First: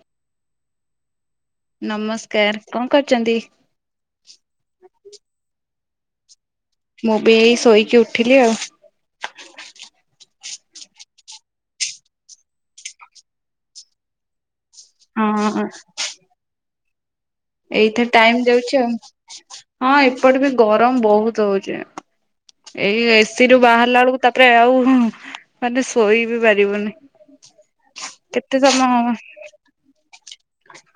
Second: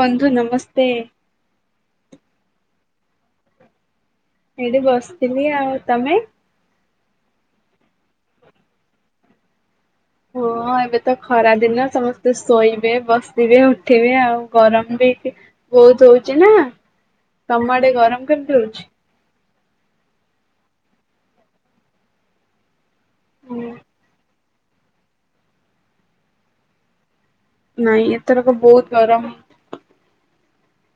ବନ୍ଧୁ ନମସ୍ତେ। ନମସ୍କାର କଁ କରୁଛନ୍ତି? ଏଇଠି ବସିଥିଲି ଆଉ ତମେ? ମୁଁ ବି ଏଇ ଶୋଇକି ଉଠିଲି ଆଉ। ହଁ ଏବେ ତ ଖରା ଦିନ ସମସ୍ତେ ଶୋଇବେ, ବସିବେ, ଉଠିବେ ଆଉ। ଗରମ ବି ଆଉ ହଁ ବହୁତ ହଉଛି ନା। ତମ ଆଡେ ଏଇଥିରେ ଗରମ ଟାଇମ କେମିତି ଯାଉଛି ହଉଛି? ଆଉ। ହଁ ଏପଟେ ବି ଗରମ ବହୁତ ହଉଛି ଏଇ ଏସି ରୁ ବାହାରିଲା ବେଳକୁ ତା ରେ ଆଉ ମାନେ ଶୋଇ ବି ପାରିବୁନି। ନାଇଁ ଏଥରକ କେତେ ବହୁତ ସମୟ ଗରମ।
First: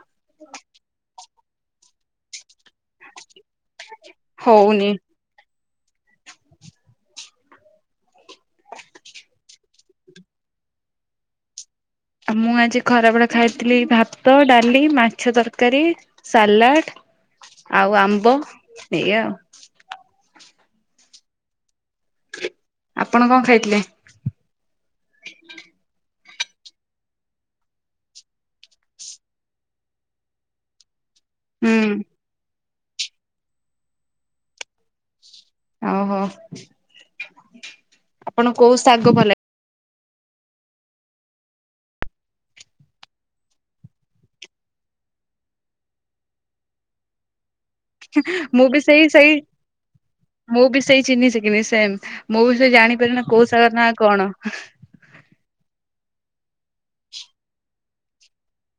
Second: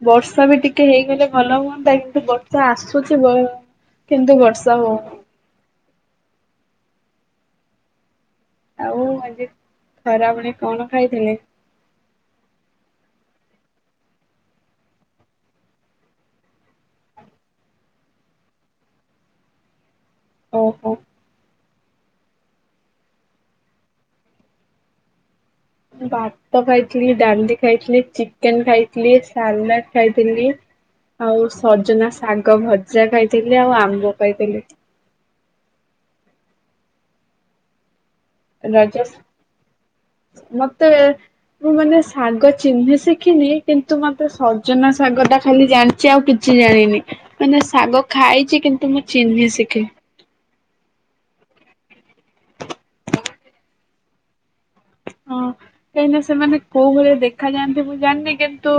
ବର୍ଷା ବି ଟିକେ ହେଇଗଲେ ଭଲ ହୁଅନ୍ତା କିନ୍ତୁ ବ ର୍ଷା ଆସୁଛି ବ କିନ୍ତୁ ବର୍ଷା ହଉନି। ଆଉ ଆଜି ଖରାବେଳେ କଣ ଖାଇଥିଲେ? ଆଉ ମୁଁ ଆଜି ଖରାବେଳେ ଖାଇଥିଲି ଭାତ, ଡାଲି, ମାଛ ତରକାରୀ। ସାଲାଡ୍ ଆଉ ଆମ୍ବ ଏଇଆ‌। ଓହୋ। ଆପଣ କଣ ଖାଇଥିଲେ? ଭାତ ଖାଇଥିଲି ଡାଲି ଖାଇଥିଲି ଚିକେନ ଖାଇଥିଲି ସାଲାଡ୍ ଖାଇଥିଲି। ଆଉ ହୁଁ ସଜନା ଶାଗ ଭଜା ଖାଇଥିଲି ଆଉ ଆମ୍ବ ଖାଇଥିଲି। ଓହୋ। ଆପଣ କୋଉ ଶାଗ ରାଜ ଭଲ ଲାଗେ? ଶ ମତେ। ମୁଁ ମାନେ ଶାଗ ଚିହ୍ନି ଶିଖିନି କିନ୍ତୁ ମତେ ସଜନା ଶାଗ ଟା ଖାଲି ଜାଣି ଚି ଆଉ କିଛି ଜାଣିନି ମାନେ ଶାଗ ଖାଇଛି ବି କିନ୍ତୁ ସେଇ ମୁଁ ସେଇ ଚିହ୍ନି ଶିଖି ମୁଁ ବି ସେଇ ଚିହ୍ନି ସିକିିନି ସେମ୍ ମୁଁ ବି ସେଇ ଜାଣିପାରେ ନା କୋଉ ସାଗର ନାଁ କଣ। ହଁ କାହିଁ ନା ସେମାନେ କୋଉ ଭଳିଆ ଦେଖା ଯାଆନ୍ତି ମୁଁ ଜାଣିନି କିନ୍ତୁ।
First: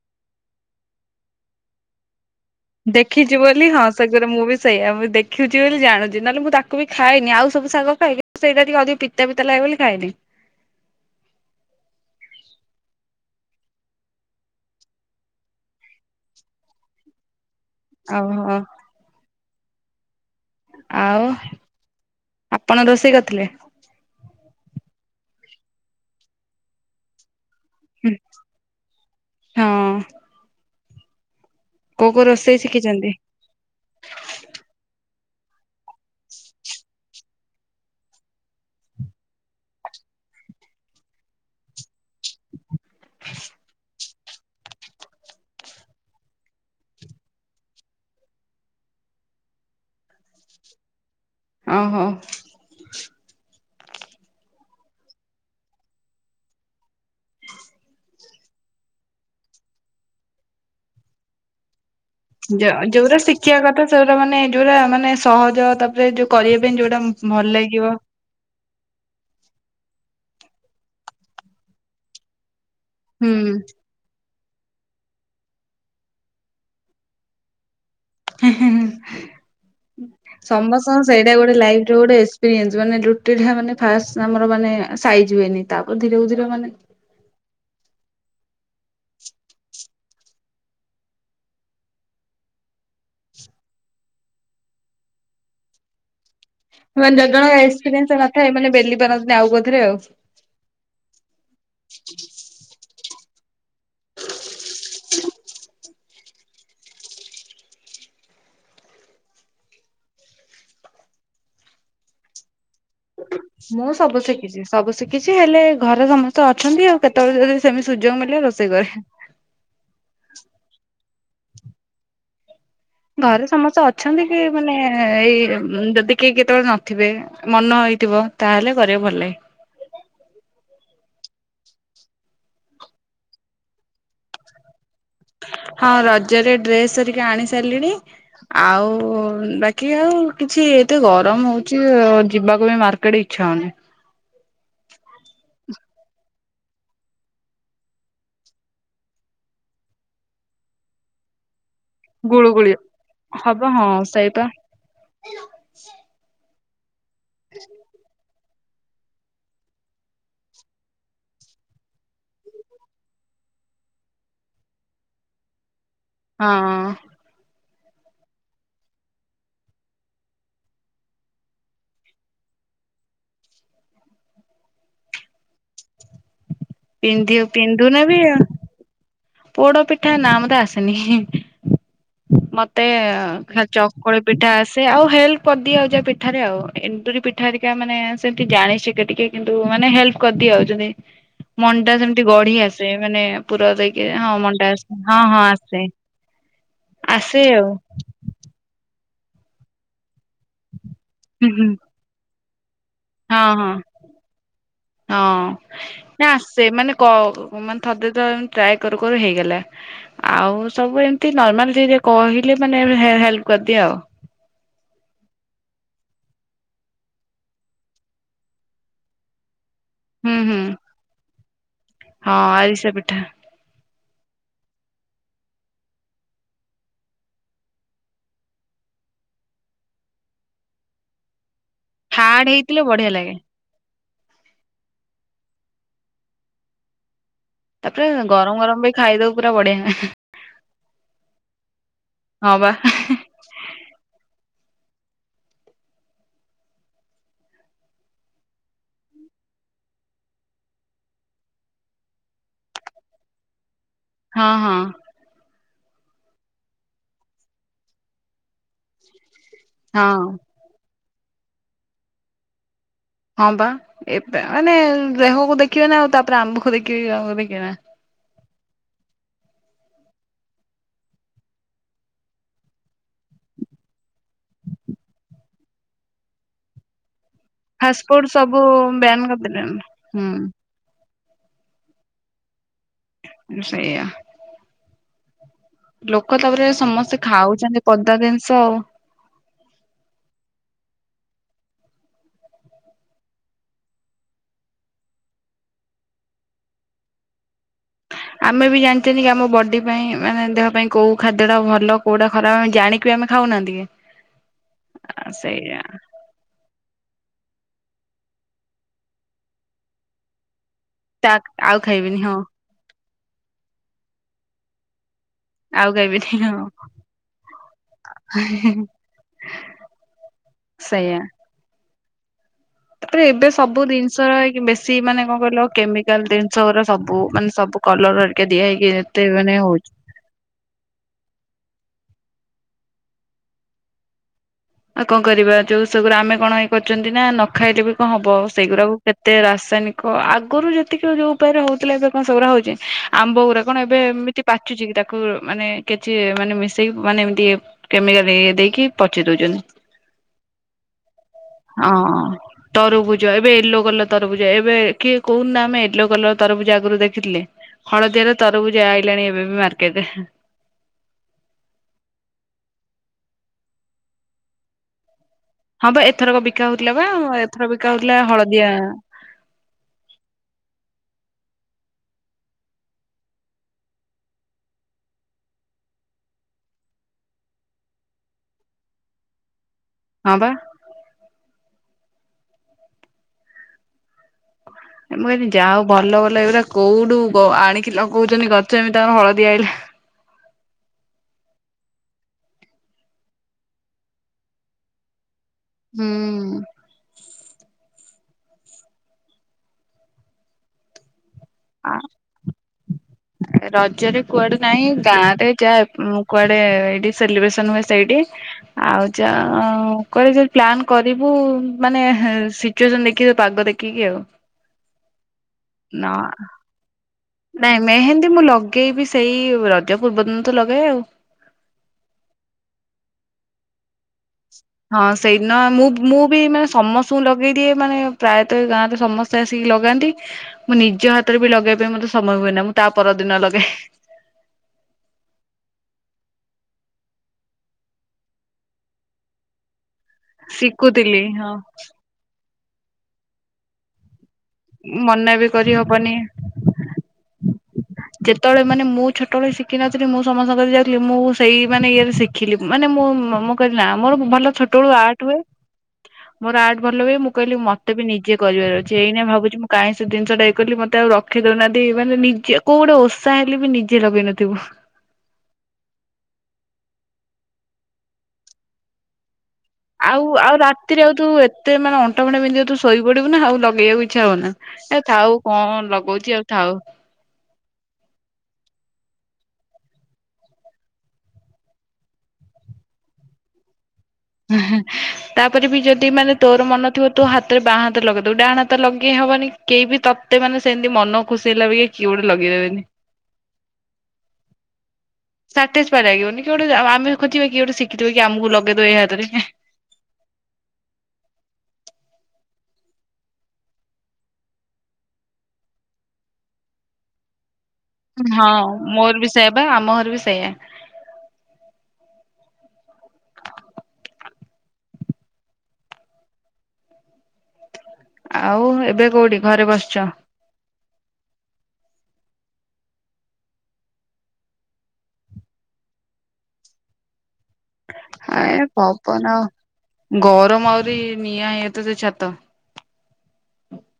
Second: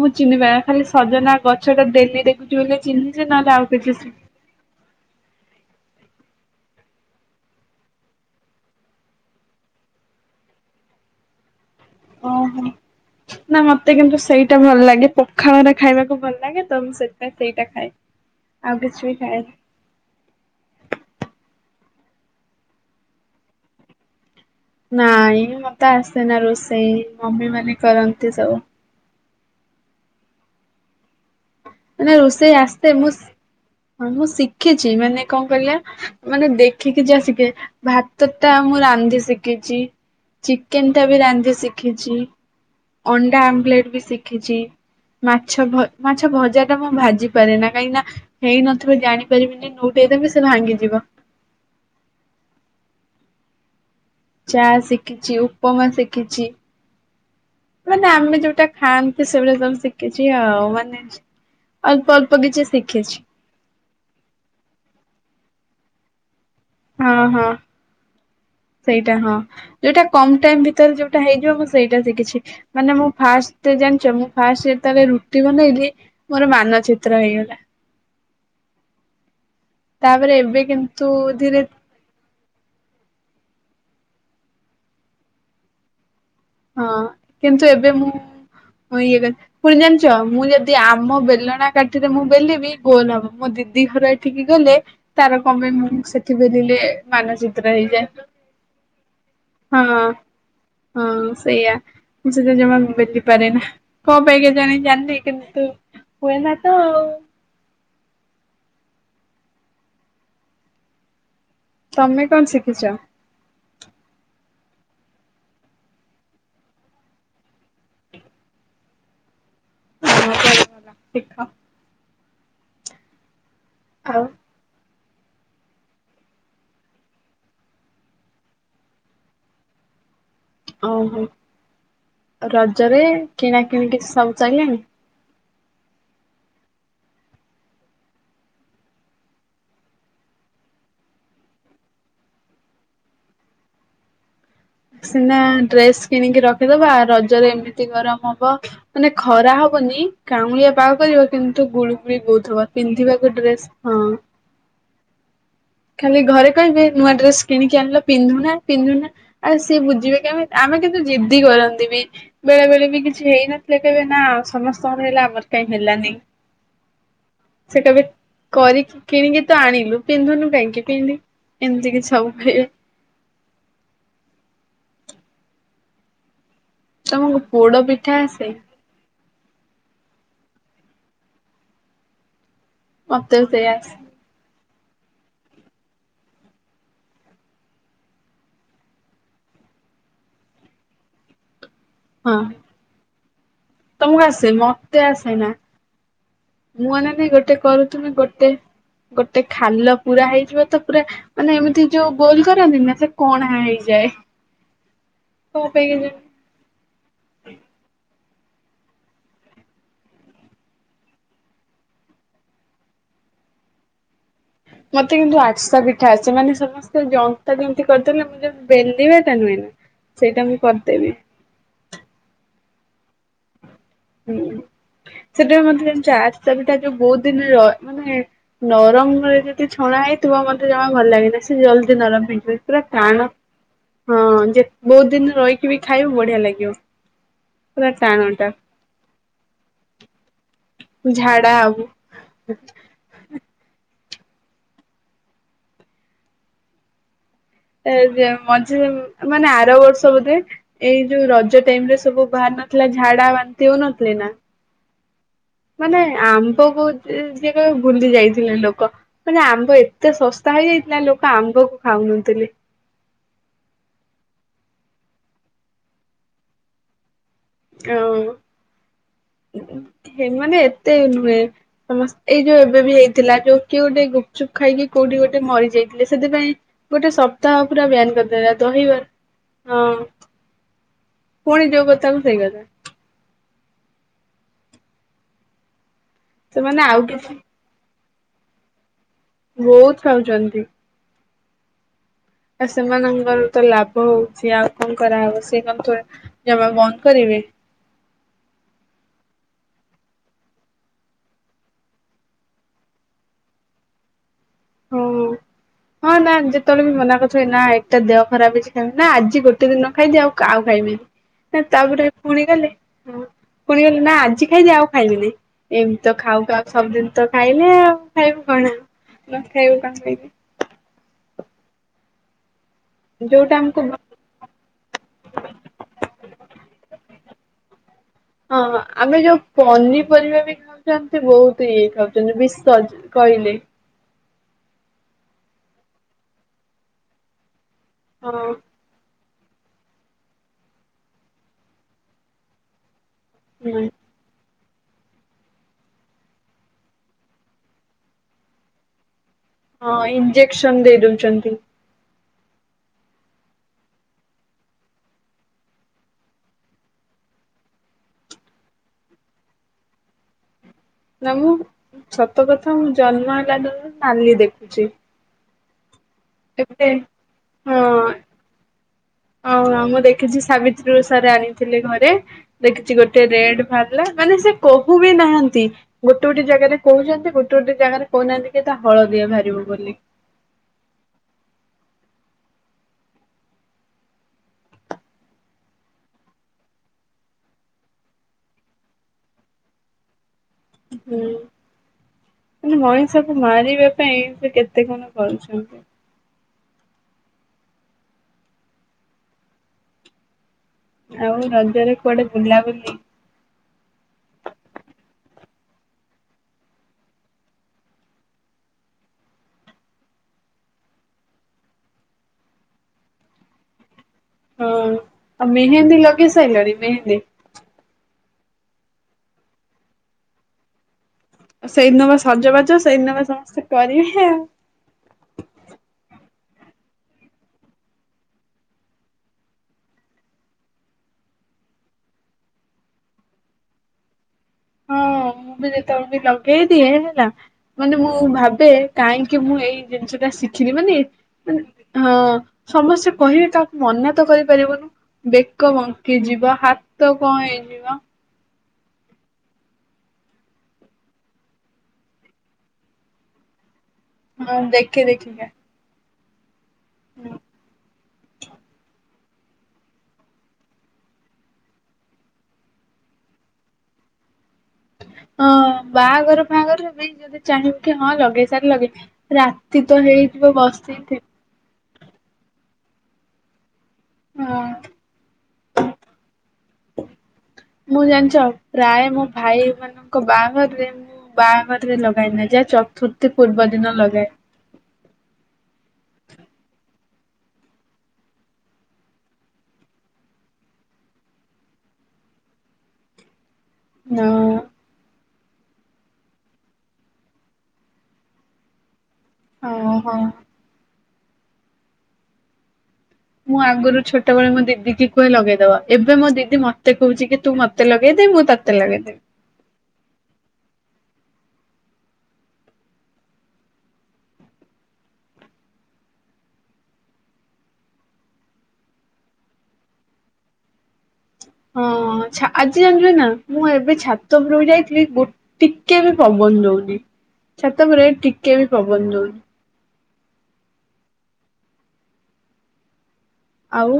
ମୁଁ ଚିହ୍ନି ପାରେନା ଖାଲି ସଜନା ଗଛ ଟା ଡେଲି ଦେ ଦେଖିଚି ବୋଲି ହଁ ସେଗରେ ମୁଁ ବି। ସେଇଆ ମୁଁ ଦେଖୁଛି ବୋଲି ଜାଣୁଛି ନହେଲେ ମୁଁ ତାକୁ ବି ଖାଏନି ଆଉ ସବୁ ଶାଗ ଖାଏ କିନ୍ତୁ ସେଇଟା ଟିକେ ଅଧିକ ପି ପିତା ପିତା ଲାଗେ ବୋଲି ଖାଏନି। ଓହୋ। ନା ମତେ କିନ୍ତୁ ସେଇଟା ଭଲ ଲାଗେ ପଖାଳରେ ଖାଇବାକୁ ଭଲ ଲାଗେ ତ ମୁଁ ସେଥିପାଇଁ ସେଇଟା ଖାଏ। ଓହୋ। ଆଉ କିଛି ବି ଖାଇ। ଆଉ ଆପଣ ରୋଷେଇ କରିଥିଲେ? ନାଇଁ ମତେ ଆସେନା ରୋଷେଇ ମମି ମାନେ ହୁଁ କରନ୍ତି ସବୁ। ହଁ। କୋଉ ମାନେ କୋଉ ରୋଷେଇ ଆସେ ଶିଖିଛନ୍ତି? ମୁଁ। ହଁ ମୁଁ ଶିଖିଛି ମାନେ କଣ କଇଲେ ମାନେ ଦେଖିକି ଯାଆ ଶିଖେ। ଭାତ ଟା ମୁଁ ରାନ୍ଧି ଶିଖିଛି। ଚିକେନ ଟା ବି ରାନ୍ଧି ଶିଖିଛି। ଅଣ୍ଡା ଆମ୍ବଲେଟ ବି ଶିଖିଛି। ମାଛ ଭ ମାଛ ଭଜା। ମୁଁ ଭାଜି ପାରେ ନା କାହିଁକି ନା ହେଇନଥିବ ଜାଣିପାରିବିନି ନୋଉଟାଇ ଦେବି ସେ ଭାଙ୍ଗିଯିବ। ଓ ହ। ଚା ଶିଖିଛି ଉପମା ଶିଖିଛି। ମାନେ ଆମେ ଯୋଉଟା ଖାଆନ୍ତି ସେଇଗୁଟା ସବୁ ଶିଖିଛି ଆଉ ମାନେ ଅଳ୍ପ କିଛି ଶିଖିଛି ଜଗୁର ଶିଖିବା କଥା ସେଉଟା ମାନେ ଯୋଉଟା ମାନେ ସହଜ ତାପରେ ଯୋଉ କରିବା ପାଇଁ ଯୋଉଟା ହଁ ହଁ ଭଲ ଲାଗିବ। ସେଇଟା ହଁ ଯୋଉଟା କମ ଟାଇମ ଭିତରେ ଯୋଉଟା ହେଇଯିବ ମୁଁ ସେଇଟା ଶିଖିଛି। ମାନେ ମୁଁ ହୁଁ। ଫାଷ୍ଟ ଜାଣିଛ ମୁଁ ଫାଷ୍ଟ ଯେତେବେଳେ ରୁଟି ବନେଇଲି ମୋର ମାନ ଚିତ୍ର ହେଇଗଲା। ହୁଁ ହୁଁ ହୁଁ ତାପରେ ଏବେ କିନ୍ତୁ ସମସ୍ତଙ୍କର ସେଇଟା ଗୋଟେ ଧୀରେ ଲାଇଫ। ଗୋଟେ ଏକ୍ସପିରିଏନ୍ସ ମାନେ ରୁଟିଟା ମାନେ ଫାଷ୍ଟ ଆମର ମାନେ ସାଇଜ ହୁଏନି ତାପ ଧୀରେକୁ ଧୀରେ ମାନେ ହଁ କିନ୍ତୁ ଏବେ ମୁଁ ଇଏ କ ପୁଣି ଜାଣିଛ ମୁଁ ଯଦି ଆମ ବେଲଣା କାଠିରେ ମୁଁ ବେଲିବି ଗୋ ନ ହବ ମୋ ଦିଦି ଘର ଏଠି ଠିକି ଗଲେ ତାର କମେ ମୁ ବେଲିଲେ ମାନେ ଜଣ ଜଣଙ୍କ ମାନଚିତ୍ର ଏକ୍ସପିରିଏନ୍ସ ହେଇଯାଏ ନଥାଏ ମାନେ ବେଲି ପାରନ୍ତିନି ଆଉ କୋଉଥିରେ ଆଉ। ହଁ। ହଁ ସେଇଆା ମୁ ସେତ ଜମା ବୁଲି ପାରେ ନା କୋଣ ପାଇଁକା ଜାଣ ଜାଣିଲି କିନ୍ତୁ ହୁଏ ନା ତ ଆଉ। ତମେ କଣ ଶିଖିଛ? ମୁଁ ସବୁ ଶିଖିଛି। ସବୁ ଶିଖିଛି ହେଲେ ଘରେ ସମସ୍ତେ ଅଛନ୍ତି ଆଉ କେତେବେଳେ ଯଦି ସେମିତି ସୁଯୋଗ ମିଳେ ରୋଷେଇ କରେ। ହଁ ଭଲ ଭଲ ଶିଖ। ଘରେ ସମସ୍ତେ ଆଉ ଅଛନ୍ତି କି? ମାନେ ଏଇ ଯଦି କେହି କେତେବେଳେ ନଥିବେ ମନ ହେଇଥିବ ତାହେଲେ କରିବା ଭଲ ଲାଗେ। ଓହୋ ରଜରେ କିଣା କିିଣିିକି ସବୁ ଚଳିଲାଣି। ହଁ ରଜରେ ଡ୍ରେସ ହେରିକ ଆଣି ସାରିଲିଣି। ଆଉ ବାକି ଆଉ କିଛି ଏତେ ଗରମ ହଉଛି ଯିବାକୁ ବି ମାର୍କେଟଇ ଆଚ୍ଛା ହଉନି। ସିନା ଡ୍ରେସ କିଣିକି ରଖିଦବା ରଜରେ ଏମିତି ଗରମ ହବ। ମାନେ ଖରା ହବନି କାଉଁଳିଆ ପାଗ କରିବ କିନ୍ତୁ ଗୁଳୁ ବହୁତ ହବା ଗୁଳୁଗୁଳି ପିନ୍ଧିବାକୁ ହବ ଡ୍ରେସ ହଁ। ସେଇପା ଖାଲି ଘରେ କହିବେ ନୂଆ ଡ୍ରେସ୍ କିଣିକି ଆଣିଲ ପିନ୍ଧୁନା ପିନ୍ଧୁନା। ଆଉ ସିଏ ବୁଝିବେ କେମିତି ଆମେ କିନ୍ତୁ ଜିଦ୍ଦି କରନ୍ତି ବି ବେଳେ ବେଳେ ବି କିଛି ହେଇନଥିଲେ କେବେ ନା ଆ ସମସ୍ତଙ୍କର ହେଲା ଆମର କାଇହିଁ ହେଲାନି। ହଁ। ସେଇଟା ବି କରି କିଣିକି ତ ଆଣିଲୁ ପିନ୍ଧୁନୁ କାହିଁକି ପିନ୍ଧି ଏମିତି କି ସବୁ ହୁଏ। ତମକୁ ପିନ୍ଧିବ ପୋଡ ପିନ୍ଧୁନ ପିଠା ବି ଆଉ। ଆସେ ପୋଡ ପିଠା ନା ମତେ ଆସେନି ହିଁ ମତେ ମତେ ବି ଖାଲି ସେଇଆ ଆସେ ଚକୁଳି ପିଠା ଆସେ ଆଉ ହେଲ୍ପ କରିଦି ଆଉ ଯା ପିଠାରେ ଆଉ ଏନ୍ଦୁରି ପିଠା ହେରିକା ମାନେ ସେମିତି ଜାଣିସିକେ ଟିକେ କିନ୍ତୁ ମାନେ ହେଲ୍ପ କରିଦିଅ [unintelligible] [inaudible] ମଣ୍ଡା ସେମିତି ହଁ ଗଢି ଆସେ ମାନେ ପୁର ଦେଇ ତମକୁ ବା ସେମା କେବଳ ଶେମା ମୁଁ [unintelligible] ମାନେ ଆସେ ଗୋଟେ ଆଉ କର ତୁମେ ଗୋଟେ ଗୋଟେ ଖାଲ ପୁରା ହେଇଯିବ ତ ପୁରା ହୁଁ ମାନେ ହୁଁ ଏମିତି ଯଉ ଗୋଲ କରନ୍ତି ନା ସେ ହଁ କଣା ହଁ ହେଇଯାଏ। ହଁ କଣ ପାଇଁ କେଜାଣି? ନା ଆସେ ମାନେ କ ଅ ହଁ ମାନେ ଥରେ ଦି ଥର ଏମିତି ଟ୍ରାଏ କରୁ କରୁ ହେଇଗଲା ଆଉ ସବୁ ଏମତି ନର୍ମାଲି ଟିକେ କହିଲେ ମାନେ ହେ ହେଲପ କରିଦିଏ ଆଉ ମତେ କିନ୍ତୁ ଆଠସା ପିଠା ଆସେ ମାନେ ସବୁ ସେ ଜନ୍ତା ଯେମତି କରିଦେଲେ ମୁଁ ଯେ ବେଲିବା ଟା ନୁହେଁ ନା ହୁଁ ସେଇଟା ହୁଁ ମୁଁ କରିଦେବି। ହଁ ଆରିସା ପିଠା। ହୁଁ ସେଥିପାଇ ମତେ ସେ ଆରିସା ପିଟା ଯୋଉ ବହୁତ ଦିନ ରହ ମାନେ ନରମରେ ଯଦି ଛଣା ହେଇଥିବ ମତେ ଜମା ଭଲ ଲାଗେନି ସେ ଜଲଦିି ନରମ୍ ହେଇ ହାର୍ଡ ପଇ ହେଇଥିଲେ ପୁରା ବଢିଆ ଟାଣ ଲାଗେ। ହଁ ଯେ ବହୁତ ଦିନ ରହିକି ବି ଖାଇବୁ ବଢିଆ ଲାଗିବ। ପୁରା ତାପରେ ଟାଣଟା। ଗରମ ଗରମ ବି ଖାଇଦବୁ ପୁରା ବଢଆ। ଝାଡା ହବୁ। ହଁ ବା ଏ ଯେ ମଝି ମାନେ ଆର ବର୍ଷ ବୋଧେ ଏଇ ଯୋଉ ରଜ ଟାଇମ ରେ ସବୁ ବାହାର ନଥିଲା ଝାଡା ବାନ୍ତି ହଉ ନଥିଲେ ନା। ହଁ ହଁ। ମାନେ ଆନ୍ଦ ପୁର ଯି ଯିଏ କହିବ ବୁଲି ଯାଇଥିଲେ ଲୋକ ମାନେ ଆମ୍ ଆ ଏତେ ହଁ ଶସ୍ତା ହେଇଯାଇଥିଲା ଲୋକ ଆମ୍ବ କୁ ଖାଉନଥିଲେ। ହଁ ବା ଏବେ ମାନେ ଦେହକୁ ଦେଖିବେ ନା ଆଉ ତାପରେ ଆମ୍ବକୁ ଦେଖିବ ଆକୁ ଦେଖିବେ ନା ଆଉ ସେମାନେ ଏତେ ନୁହେଁ ସମସ୍ତ ଏଇ ଯୋଉ ଏବେ ବି ହେଇଥିଲା ଯୋଉ କିଏ ଗୋଟେ ଗୁପଚୁପ ଖାଇକି କୋଉଠି ଗୋଟେ ମରିଯାଇଥିଲେ ସେଥିପାଇଁ ଗୋଟେ ସପ୍ତାହ ପୁରା ବ୍ୟାନ ଫାଷ୍ଟଫୁଡ କରିଦେଲା ସବୁ ବ୍ୟାନ ଦହିବାର କରିଦେଲେଣି। ହଁ ହୁଁ ପୁଣି ଯୋଉ କଥାକୁ ସେଇ କଥା ମୁଁ ସେଇୟା। ଲୋକ ତାପରେ ସେମାନେ ଆଉ ସମସ୍ତେ କିଛି ଖାଉଛନ୍ତି ପଦା ଜିନିଷ ଆଉ। ବହୁତ ଖାଉଛନ୍ତି। ଆ ସେମାନଙ୍କର ତ ଲାଭ ହଉଛି ଆଉ କଣ କରାହବ ସେ କଣ। [unintelligible] ଜମା ବନ୍ଦ କରିବେ। ଆମେ ବି ଜାଣିଛନ୍ତି କି ଆମ ବଡି ପାଇଁ ମାନେ ଦେହ ପାଇଁ କୋଉ ଖାଦ୍ୟ ଟା ଭଲ କୋଉଟା ଖରାପ ଆମେ ଜାଣି କି ଆମେ ଖାଉନାହାନ୍ତିକି? ହଉ ହଁ ନା ଯେ ସେତେବେଳେ ବି ମନା କରିଥିବେ ନା ଏଟା ଦେହ ଖରାପ ହେଇଛି ଖ ନା ଆଜି ଗୋଟେ ଦିନ ନ ଖାଇଦିଅ ଆଉ ଆଉ ଖାଇବିନି। ତା ନା ଆଉ ତାପରେ ଖାଇବିନି ହଁ ପୁଣି ଗଲେ ପୁଣି ଗଲେ ନା ଆଜି ଖାଇଦିଏ ଆଉ ଖାଇବି ନାହି। ଆଉ ଏମିତି ତ ଖାଇବିନି ଖାଉ ଖାଉ ହଁ ସବୁଦିନ ତ ଖାଇଲେ ଆଉ ଖାଇବୁ କଣ ଆଉ ନ ଖାଇବୁ କଣ ଖାଇ ସେଇୟା। ତାପରେ ଏବେ ଯୋଉଟା ଆମକୁ ସବୁ ଜିନିଷ [unintelligible] ବେଶୀ ମାନେ କଣ କହିଲ କେମିକାଲ ଜିନିଷ ଗୁରା ସବୁ ମାନେ ସବୁ କଲର କେ ଦିଆ ହେଇକି ଏତେ ମାନେ ହଉଛି। ପରିବା ବି ଖାଉଛନ୍ତି ବହୁତ ଇଏ ଖାଉଛନ୍ତି ବିଶ କାଇଟ କହିଲେ ଆଉ କଣ କରିବା ଯୋଉ ସେଗୁରାଆ ଆମେ କଣଇ କରିଛନ୍ତି ନା ନ ଖାଇଲେ ବି କଣ ହଁ ହବ ସେଇଗୁଡାକୁ କେତେ ରାସାୟନିକ ଆଗରୁ ଯେତିକି ଯୋଉ ଉପାୟରେ ହଉଥିଲା ଏବେ କଣ ସେଉରାଆ ହଉଛି। ଆମ୍ବ ଗୁୁରା କଣ ହୁଁ ଏବେ ଏମିତି ପାଚୁଛି କି ତାକୁ ମାନେ କିଛି ମାନେ ମିଶେଇକି ମାନେ ଏମିତି କେମିିକାଲ ଦେଇ ଦେଇକି ପଚି ଦଉଛନ୍ତି। ହଁ ଇଞ୍ଜେକ୍ସନ ଦେଇ ଦଉଛନ୍ତି। ଅଂ। ତରଭୁଜ ଏବେ ୟେଲୋ କଲର ତରଭୁଜ ଏବେ କିଏ କହୁନୁ ଆମେ ୟେଲୋ କଲର ତରଭୁଜ ଆଗରୁ ଦେଖିଥିଲେ? ହଳଦିଆର ତରଭୁଜ ଆଇଲାଣି ଏବେ ବେ ମାର୍କେଟ ନା ମୁଁ ସତ କଥା ମୁଁ ଜନ୍ମ ହେଲା ଦିନୁ ନାଲି ଦେଖୁଛି। ହଁ ବା ଏଥରକ ବିକା ଏବେ ହଉଥିଲା ବା ଏଥର ବିକା ହଁ ହଉଥିଲା ହଳଦିଆ ଆଉ ମୁଁ ଦେଖିଛି ସାବିତ୍ରୀ ଓଷାରେ ଆଣିଥିଲେ ଘରେ ଦେଖିଛି ଗୋଟେ ରେଡ ବାହାରିଲା, ମାନେ ସେ କହୁ ବି ନାହାନ୍ତି। ଗୋଟେ ଗୋଟେ ଜାଗାରେ କହୁଛନ୍ତି ଗୋଟେ ଗୋଟେ ଜାଗାରେ କହୁନାହାନ୍ତି କି ତା ହଳଦିଆ ବାହାରିବ ବୋଲି। ହଁ ବା। ମୁଁ କହିଲି ଯା ହଉ ଭଲ ଭଲ ଏଗୁରା କୋଉଠୁ ଆଣିକି କି ଲଗଉଛନ୍ତି ଗଛ ଏମିତି ତାଙ୍କର ହଳଦିଆ ଆଇଲା। ହୁଁ। ମାନେ ମଣିଷ କୁ ମାରିବା ପାଇଁ ସେ କେତେ କଣ କରୁଛନ୍ତି। ହୁଁ। ଆଉ ଆ ରଜରେ କୁଆଡେ ବୁଲାବୁଲି ରଜରେ କୁଆଡୁ ନାହିଁ ଗାଁ ରେ ଯାଏ କୁଆଡେ ଏଇଠି ସେଲିବ୍ରେସନ ହୁଏ ସେଇଠି। ଆଉ ଯ କହିଲି ଯଦି ପ୍ଲାନ୍ କରିବୁ ମାନେ ଜଉ ଦିନ ଦେଖି ପାଗ ଦେଖିକି ଆଉ। ହଁ ଆଉ ମେହେନ୍ଦୀ ନା ଲଗେଇ ସାଇଲଣି ମେହେନ୍ଦୀ। ନାଇଁ ମେହେନ୍ଦୀ ମୁଁ ଲଗେଇବି ସେଇ ରଜ ପୂର୍ବଦିନ ତ ଲଗାଏ ଆଉ। ସେଇଦିନ ବା ସଜବାଜ ସେଇଦିନ ବା ସମସ୍ତେ କରିବେ ଆଉ। ହଁ ସେଇଦିନ ମୁଁ ମୁଁ ବି ମାନେ ସମସ୍ତଙ୍କୁ ଲଗେଇଦିଏ ମାନେ ପ୍ରାୟତଃ ଗାଁରେ ସମସ୍ତେ [unintelligible] ଆସିକି ଲଗାନ୍ତି ମୁଁ ନିଜ ହାତରେ ବି ଲଗେଇବା ପାଇଁ ମତେ ସମୟ ହୁଏ ନା ମୁଁ ତା ପରଦିନ ଲଗେ। ହଁ ମୁଁ ବି ଯେତେବେଳେ ବି ଲଗେଇ ଦିଏ ହେଲା। ମାନେ ମୁଁ ଭାବେ କାହିଁକି ମୁଁ ଏଇ ଜିନିଷ ଟା ଶିଖିଲି ମାନେ ଶିଖୁଥିଲି ହଁ। ହଁ ସମସ୍ତେ କହିବେ ତ ମନା ତ ମନା କରିପାରିବୁନୁ ବି ବେକ କରିହବନି। ବଙ୍କି ଯିବା ହା ତ କଣ ହେଇଯିବ ଯେତେବେଳେ ମାନେ ମୁଁ ଛୋଟବେଳେ ଶିଖିିନଥିଲି ମୁଁ ସମସ୍ତକ ଯାଉଥିଲି ମୁଁ ସେଇ ମାନେ ଇଏରେ ଶିଖିଲି ମାନେ ମୁଁ- [unintelligible] ନା ମୋର ଭଲ ହଁ ଛୋଟ ବେଳୁ ଦେଖି ଆର୍ଟ ହୁଏ ଦେଖିକା। ମୋର ଆଟ ଭଲ ହୁଏ ମୁଁ କହିଲି ମତେ ନିଜେ କରିବାର ଅଛି ଏଇନେ ଭାବୁଛି ମୁ କାଇଁ ସେ ଜିନିଷଟା ଇ କଲି ମତେ ଆଉ ରଖେଇ ଦଉନାହାନ୍ତି ମାନେ ନିଜ କୋଉ ଗୋଟେ ଓଷା ହେଲେ ବି ନିଜେ ଲଗେଇନଥିବୁ। ହଁ ବାହାଘର ଫାହାଘର ବି ଯଦି ଚାହିଁବୁ କି ହଁ ଲଗେଇ ସାରିଲେ ଲଗେଇ ରାତି ତ ଆଉ ଆଉ ହେଇଥିବ ରାତିରେ ଆଉ ବସିଥି ତୁ ଏତେ ମାନେ ଅଣ୍ଟା ଫଣ୍ଟା ବିନ୍ଧିଯାଉଥିବ୍ ତୁ ଶୋଇ ପଡିବୁ ନା ଆଉ ଲଗେଇବାକୁ ଇଛା ହୁଅନା ହଁ ଏ ଥାଉ କଣ ଲଗଉଛି ଆଉ ଥାଉ। ମୁଁ ଜାଣିଛ ପ୍ରାୟେ ମୋ ଭାଇ ମାନଙ୍କ ବାହାଘରରେ ବାଘରରେ ଲଗାଏନା ଯାଏ ଚତୁର୍ଥୀ ପୂର୍ବ ଦିନ ଲଗାଏ। ତାପରେ ବି ଯଦି ମାନେ ତୋର ମନଥିବ ତୁ ହାତରେ ବାଁ ହାତରେ ଲଗେଇଦବୁ ଡାହାଣା ହାତରେ ଲଗେଇ ହବନି। କେହି ବି ତତେ ମାନେ ସେମତି ମନ ଖୁସି ହେଲା ବି କିଏ ଗୋଟେ ଲଗେଇଦେବେନି। ହଁ। [unintelligible] ଲାଗିବନି କିଏ ଗୋଟେ ଆମେ ଖୋଜିବା କିଏ ଗୋଟେ ଶିଖିଥିବ କି ଆମକୁ ଲଗେଇଦବ ଏଇ ହାତରେ। ଓହୋ। ମୁଁ ଆଗରୁ ଛୋଟବେଳୁ ମୋ ଦିଦି କି କୁହେ ଲଗେଇଦବ ଏବେ ମୋ ଦିଦି ମତେ କହୁଛି କି ତୁ ମତେ ମତେ ଲେଗେଇ ଦେ ମୁଁ ତତେ ଲଗେଇଦେବି। ସେୟାବା ଆମ ଘରେ ବି ସେଇୟା। ଆଉ ଏବେ କୋଉଠି ଘରେ ବସିଛ। ହଁ ଛା ଆଜି ଜାଣିଚ ନା ମୁଁ ଏବେ ଛାତ ଉପୁରୁ କୁ ଯାଇଥିଲି ଗୋ ଟିକିଏ ବି ପବନ ଦଉନି ଛାତ ଉପରେ ଟିକିଏ ବି ପବନ ଦଉନି। ଗରମ ଆହୁରି ନିଆଁ ହେଇତ ସେ ଛାତ। ଆଉ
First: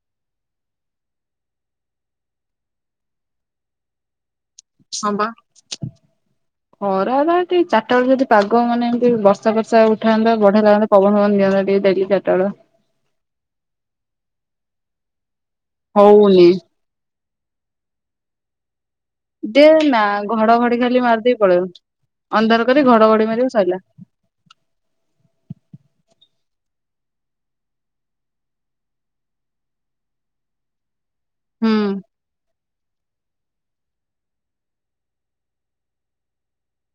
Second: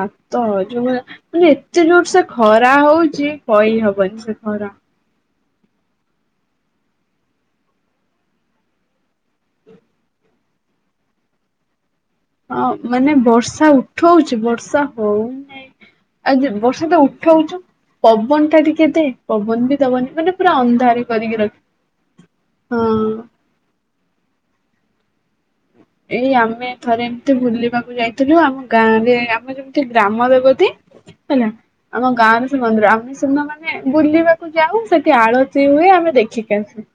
ହ ତ ଯୋଉମାନେ ମାନେ ଏତେ ଜୋର ସେ ଖରା ହଉଛି କହି ହବନି ସେ ଖରା। [unintelligible] [inaudible] ଖରା ଚାରଟା ବେଳେ ଯଦି ପାଗ ମାନେ ଏମିତି ବର୍ଷା ବର୍ଷା ଉଠାନ୍ତା ବଢିଆ ଲାଗନ୍ତା। କବଣ ହ ନିଅ ଟେରଟବେଳେ ହଁ ମାନେ ବର୍ଷା ଉଠଉଛି ବର୍ଷା ହଉନାହିଁ ହଉନି ଆଉ ବର୍ଷା ତ ଉଠ ଛୁ ପବନଟା ଟିକେ ଦେ ଦେ ପବନ ବି ନା ଦବନି ମାନେ ପୁରା ଘଡଘଡି ଖାଲି ଅନ୍ଧାର କରିକି ମାରିଦେଇ ରଖି ପଳେଇବ ଅନ୍ଧାର କରି ହଁ। ଘଡ ଘଡି ମାରିକି ସରିଲା। ଏଇ ଆମେ ଥରେ ଏମିତି ବୁଲିବାକୁ ଯାଇଥିଲୁ, ଆମ ଗାଁ ରେ ଆମ ଯେମିତି ଗ୍ରାମ ଦେବତି। ହେଲା ହୁଁ ଆମ ଗାଁରେ ମ ଆମେ ସୁନା ମାନେ ବୁଲିବାକୁ ଯାଉ ସେଠି ଆଳତି ହୁଏ ଆମେ ଦେଖିକି ଆସୁ।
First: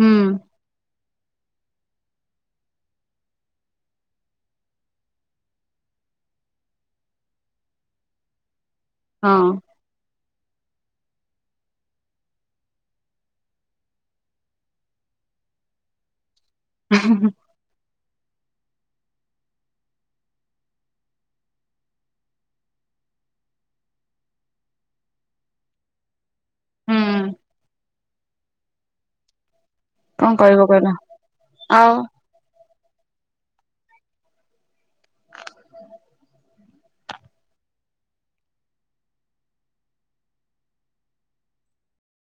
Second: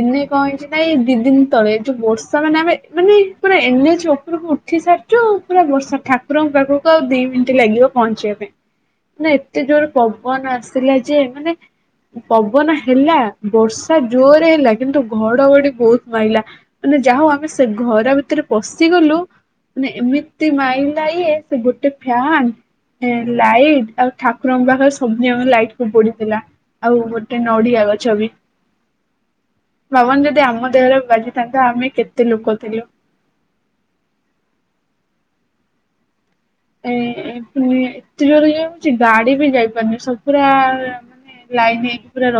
ହୁଁ କଣ ହେଇଛି ନାଇ ଦି ଦିନ ତଳେ ଯୋଉ ବର୍ଷା ମାନେ ଆମେ ମାନେ ପୁରା ଏମେ ଚୋ ଉପରକୁ ଉଠି ସାରିଛୁ ଆଉ ପୁରା ବର୍ଷା ଠାକୁରଙ୍କ ପାଖକୁ ଆଉ ଦି ମିନିଟ ଲାଗିବ ପହଞ୍ଚିବା ପାଇଁ ହଁ। ନା ଏତେ ଜୋର ପଗବାନ ଆସିଲା ଯେ ମାନେ ପବନ ହେଲା ବର୍ଷା ଜୋରରେ ହେଲା କିନ୍ତୁ ଘଡଘଡି ବହୁତ ମାରିଲା। ମାନେ ଯା ହଉ ଆମେ ସେ ଘର ଭିତରେ ପଶିଗଲୁ। ମେ ଏମିତି ମାଇଲା ସେ ଗୋଟେ ଫ୍ୟନ୍। ଲାଇଟ୍ ଆଉ ଠାକୁରଙ୍କ ପାଖରେ ସବୁଦିନ ଆ ଲାଇଟ୍ କୁ ପଡିଥିଲା। ଆଉ ହୁଁ ଗୋଟେ ନଡିଆ ଗଛ। ବାବନ କଣ ଯଦି କହିବ ଆମ କହିଲ ଦେହରେ ବାଜିଥାନ୍ନ୍ତତା ଆମେ ଆଉ କେତେ ଲୋକ ଥିଲୁ। [inaudible] [inaudible] ଏତେ ଜୋର ଯ ହଉଛି ଗାଡି ବି ଯାଇପାରୁନି ସବ ପୁରା ମାନେ ଲାଇନ ହେଇକି ପୁରା